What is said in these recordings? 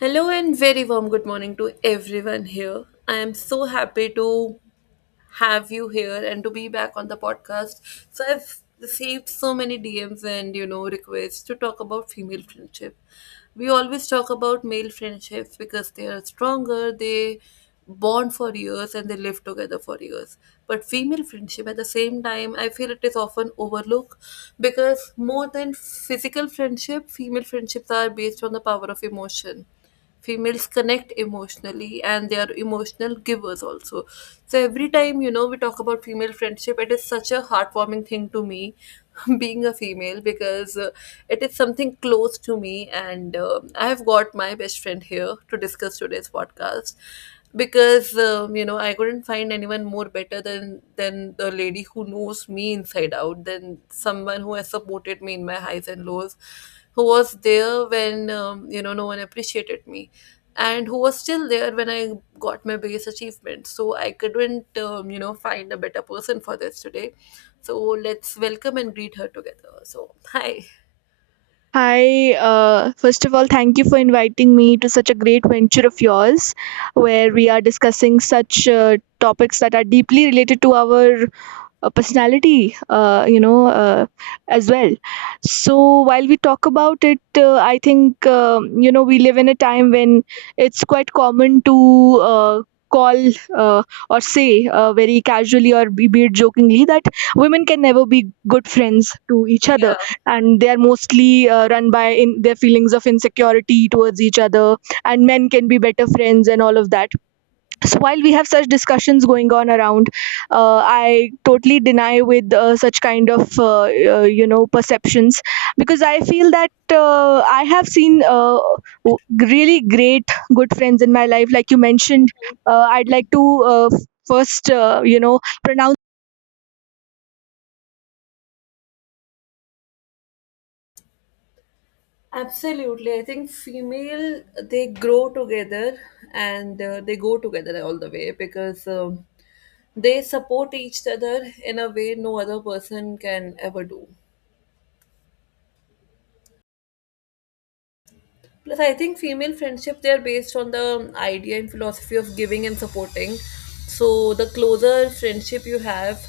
Hello and very warm good morning to everyone here. I am so happy to have you here and to be back on the podcast. So I've received so many DMs and requests to talk about female friendship. We always talk about male friendships because they are stronger, they bond for years and they live together for years. But female friendship at the same time, I feel it is often overlooked because more than physical friendship, female friendships are based on the power of emotion. Females connect emotionally and they are emotional givers also. So every time we talk about female friendship, it is such a heartwarming thing to me being a female because it is something close to me, and I have got my best friend here to discuss today's podcast because I couldn't find anyone more better than the lady who knows me inside out, than someone who has supported me in my highs and lows, who was there when no one appreciated me, and who was still there when I got my biggest achievement. So I couldn't find a better person for this today. So let's welcome and greet her together. So hi. Hi, first of all, thank you for inviting me to such a great venture of yours where we are discussing such topics that are deeply related to our personality, as well. So while we talk about it, I think, we live in a time when it's quite common to uh, call, uh, or say, very casually or be it jokingly, that women can never be good friends to each other, Yeah, and they are mostly run by in their feelings of insecurity towards each other, and men can be better friends and all of that. So while we have such discussions going on around, I totally deny with such kind of perceptions, because I feel that, I have seen really great good friends in my life. Like you mentioned, I'd like to uh, first pronounce absolutely, I think female they grow together and they go together all the way because they support each other in a way no other person can ever do. Plus, I think female friendship they are based on the idea and philosophy of giving and supporting. So the closer friendship you have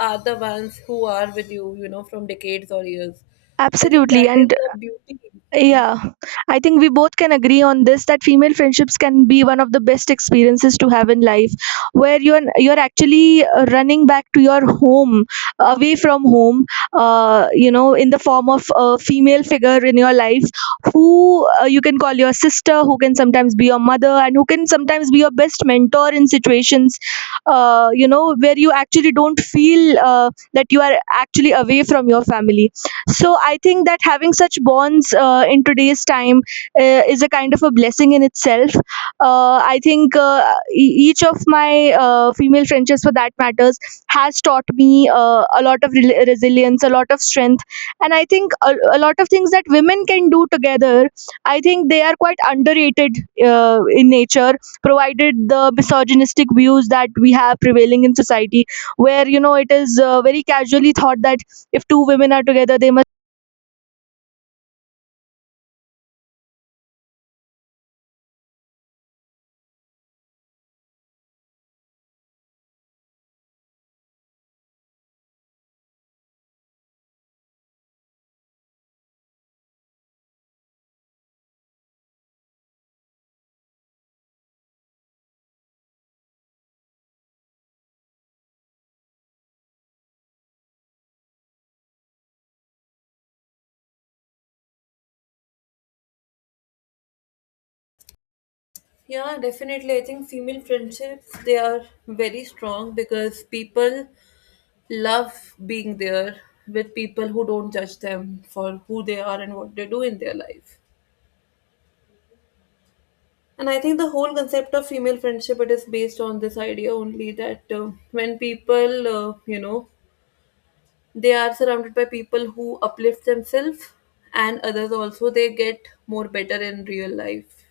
are the ones who are with you, you know, from decades or years. So I think absolutely. that is And the beauty. Yeah. yeah, I think we both can agree on this, that female friendships can be one of the best experiences to have in life, where you're actually running back to your home, away from home, you know, in the form of a female figure in your life who, you can call your sister, who can sometimes be your mother, and who can sometimes be your best mentor in situations, you know, where you actually don't feel that you are actually away from your family. So I think that having such bonds in today's time is a kind of a blessing in itself. I think each of my female friendships, for that matters, has taught me a lot of rel resilience, a lot of strength, and I think a lot of things that women can do together. I think they are quite underrated in nature, provided the misogynistic views that we have prevailing in society, where you know it is very casually thought that if two women are together, they Yeah, definitely. I think female friendships they are very strong because people love being there with people who don't judge them for who they are and what they do in their life. And I think the whole concept of female friendship it is based on this idea only that when people they are surrounded by people who uplift themselves and others also, they get more better in real life.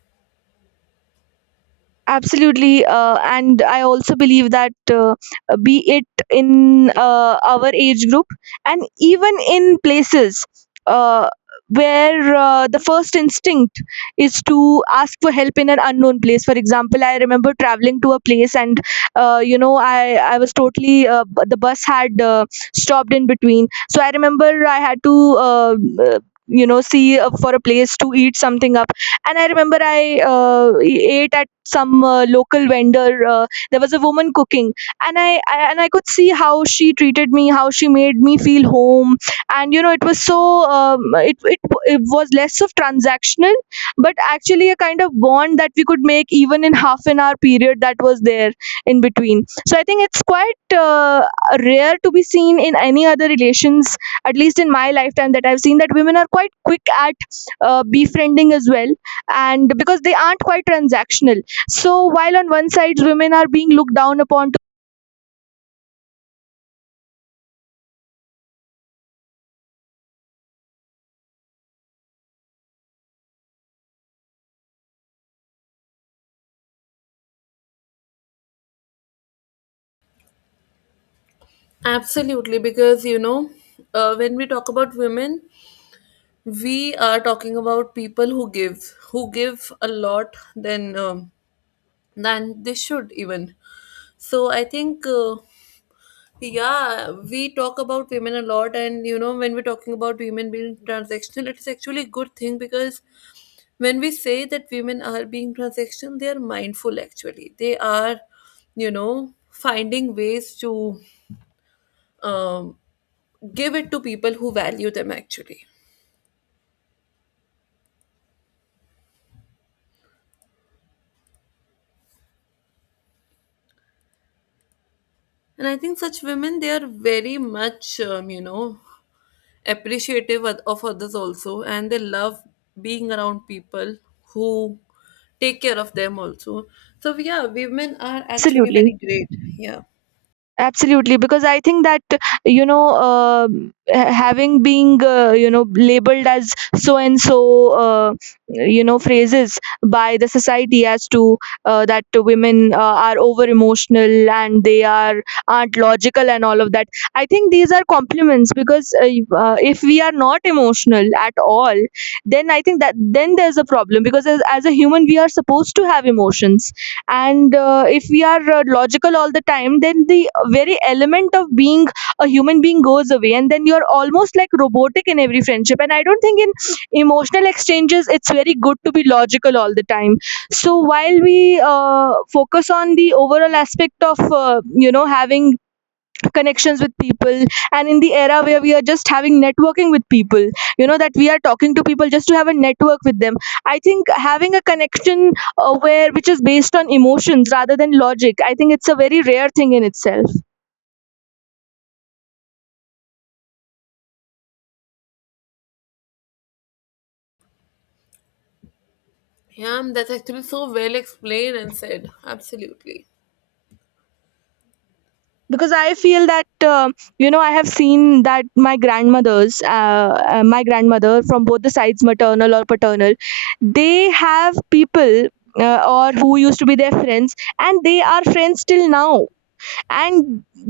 absolutely. And I also believe that, be it in our age group and even in places, uh, where the first instinct is to ask for help in an unknown place. For example, I remember traveling to a place, and I was totally the bus had stopped in between. So I remember I had to uh, uh, see for a place to eat something up, and I remember I ate at some local vendor. There was a woman cooking, and I could see how she treated me, how she made me feel home, and you know it was so um, it, it it was less of transactional, but actually a kind of bond that we could make even in half an hour period that was there in between. So I think it's quite rare to be seen in any other relations, at least in my lifetime, that I've seen that women are quite quick at befriending as well, and because they aren't quite transactional. So while on one side women are being looked down upon to Absolutely, because you know, when we talk about women, we are talking about people who give a lot than they should even. So I think yeah, we talk about women a lot, and you know, when we're talking about women being transactional, it's actually a good thing because when we say that women are being transactional, they are mindful actually. They are, you know, finding ways to um, give it to people who value them actually. And I think such women, they are very much, you know, appreciative of others also, and they love being around people who take care of them also. So yeah, women are actually absolutely, very great. Yeah. absolutely. Because I think that you know uh, having being labeled as so and so uh, phrases by the society as to that women are over emotional, and they are aren't logical and all of that, I think these are compliments. Because if we are not emotional at all, then I think that then there's a problem, because as a human we are supposed to have emotions. And if we are logical all the time, then the very element of being a human being goes away, and then you're almost like robotic in every friendship. And I don't think in emotional exchanges it's very good to be logical all the time. So while we focus on the overall aspect of having connections with people, and in the era where we are just having networking with people, you know that we are talking to people just to have a network with them, I think having a connection where which is based on emotions rather than logic, I think it's a very rare thing in itself. Yeah, that's actually so well explained and said. Absolutely. Because I feel that, I have seen that my grandmothers my grandmother from both the sides, maternal or paternal, they have people or who used to be their friends, and they are friends till now. And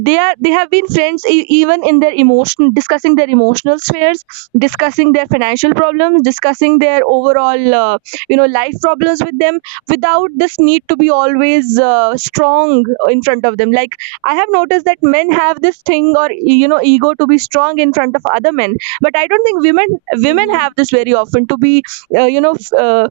they have been friends even in their emotion, discussing their emotional spheres, discussing their financial problems, discussing their overall life problems with them, without this need to be always strong in front of them. Like, I have noticed that men have this thing, or you know, ego to be strong in front of other men, but I don't think women, women Mm-hmm. have this very often to be uh, you know f- uh,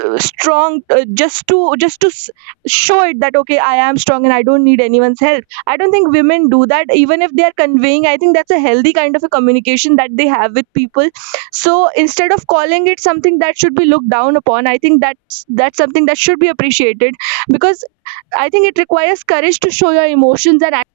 strong just to just to s- show it that okay, I am strong and I don't need anyone's help. I don't think women do that, even if they are conveying. I think that's a healthy kind of a communication that they have with people. So instead of calling it something that should be looked down upon, I think that's something that should be appreciated, because I think it requires courage to show your emotions and act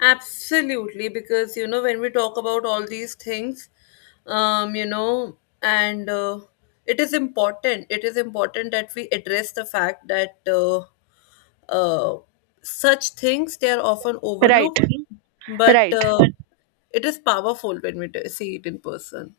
Absolutely, because you know when we talk about all these things, you know, and it is important. It is important that we address the fact that uh, such things they are often right, overlooked, but right. It is powerful when we see it in person.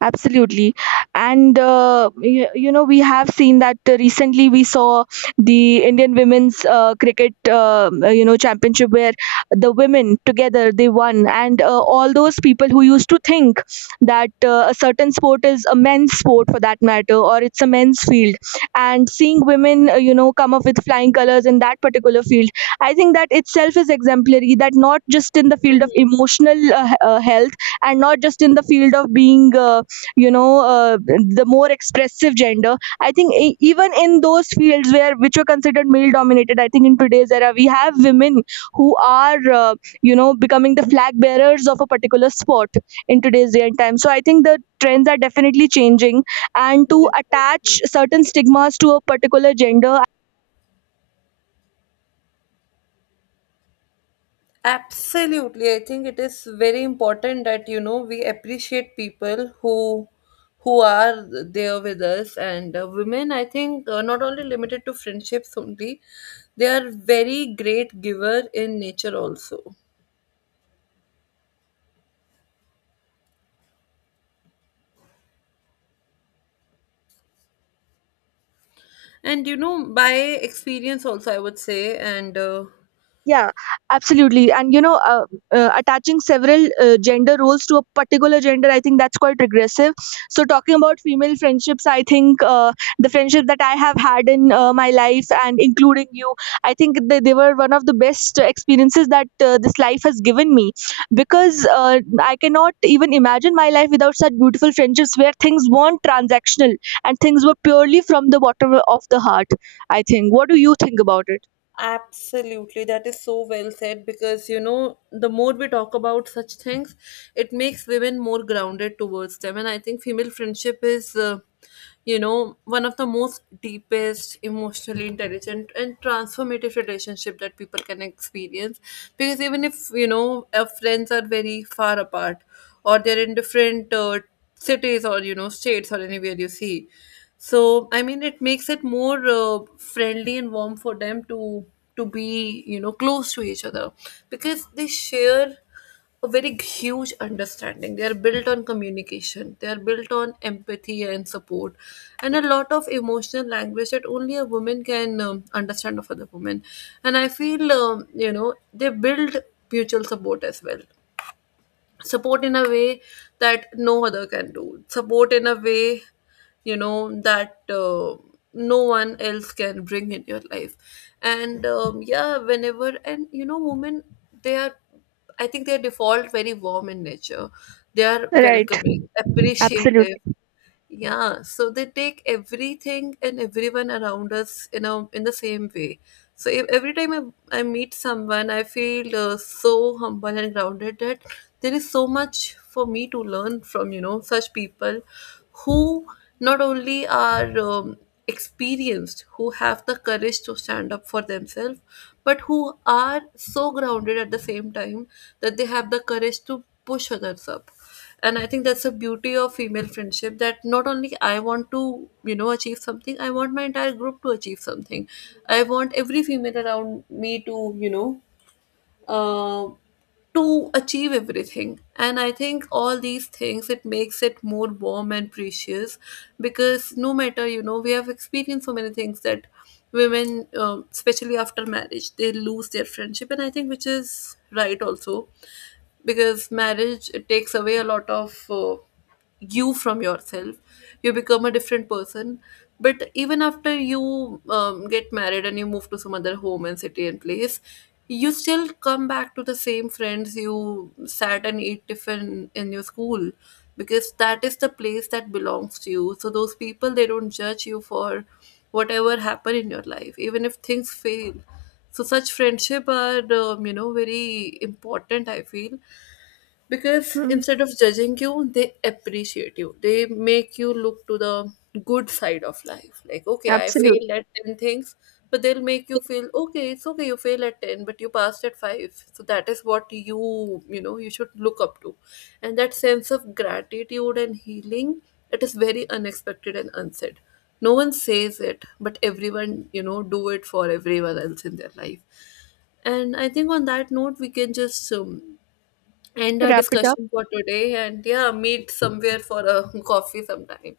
Absolutely. And, you, you know, we have seen that recently we saw the Indian women's cricket, you know, championship, where the women together they won. And all those people who used to think that a certain sport is a men's sport, for that matter, or it's a men's field. And seeing women, you know, come up with flying colors in that particular field, I think that itself is exemplary, that not just in the field of Mm-hmm. emotional health, and not just in the field of being. You know uh, the more expressive gender, I think even in those fields where which were considered male dominated, I think in today's era we have women who are becoming the flag bearers of a particular sport in today's day and time. So I think the trends are definitely changing, and to attach certain stigmas to a particular gender. Absolutely. I think it is very important that, you know, we appreciate people who are there with us, and women I think not only limited to friendships only, they are very great giver in nature also, and you know by experience also I would say, and Yeah, absolutely. And you know, attaching several gender roles to a particular gender, I think that's quite regressive. So, talking about female friendships, I think the friendship that I have had in my life, and including you, I think they were one of the best experiences that this life has given me. Because I cannot even imagine my life without such beautiful friendships, where things weren't transactional and things were purely from the bottom of the heart. I think. What do you think about it? absolutely, that is so well said because you know, the more we talk about such things, it makes women more grounded towards them. And I think female friendship is, you know, one of the most deepest, emotionally intelligent, and transformative relationship that people can experience. Because even if you know, our friends are very far apart or they're in different cities or you know states or anywhere you see. So I mean it makes it more friendly and warm for them to be, you know, close to each other because they share a very huge understanding. They are built on communication, they are built on empathy and support, and a lot of emotional language that only a woman can understand of other women. And I feel they build mutual support as well, support in a way that no other can do, support in a way, you know, that no one else can bring in your life. And yeah, whenever, and you know women, they are, I think they are default very warm in nature, they are Right, welcoming, appreciative. absolutely. Yeah, so they take everything and everyone around us in a in the same way. So every time I meet someone, I feel so humble and grounded that there is so much for me to learn from, you know, such people who not only are experienced, who have the courage to stand up for themselves, but who are so grounded at the same time that they have the courage to push others up. And I think that's the beauty of female friendship, that not only I want to, you know, achieve something, I want my entire group to achieve something, I want every female around me to, you know, uh, to achieve everything. And I think all these things it makes it more warm and precious because no matter, you know, we have experienced so many things that women, especially after marriage, they lose their friendship, and I think which is right also because marriage it takes away a lot of you from yourself, you become a different person. But even after you get married and you move to some other home and city and place, you still come back to the same friends you sat and ate tiffin in your school because that is the place that belongs to you. So those people they don't judge you for whatever happened in your life, even if things fail. So such friendship are very important I feel, because Mhm. instead of judging you, they appreciate you, they make you look to the good side of life, like okay I Absolutely. failed at 10 things, but they'll make you feel okay, it's okay, you fail at 10 but you passed at 5, so that is what you know, you should look up to. And that sense of gratitude and healing, it is very unexpected and unsaid. No one says it but everyone, you know, do it for everyone else in their life. And I think on that note, we can just end our Wrap it up. discussion for today and yeah, meet somewhere for a coffee sometime.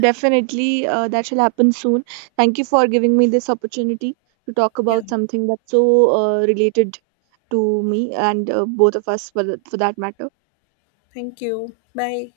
Definitely, that shall happen soon. Thank you for giving me this opportunity to talk Yeah. about something that's so related to me, and both of us for that matter. Thank you. Bye.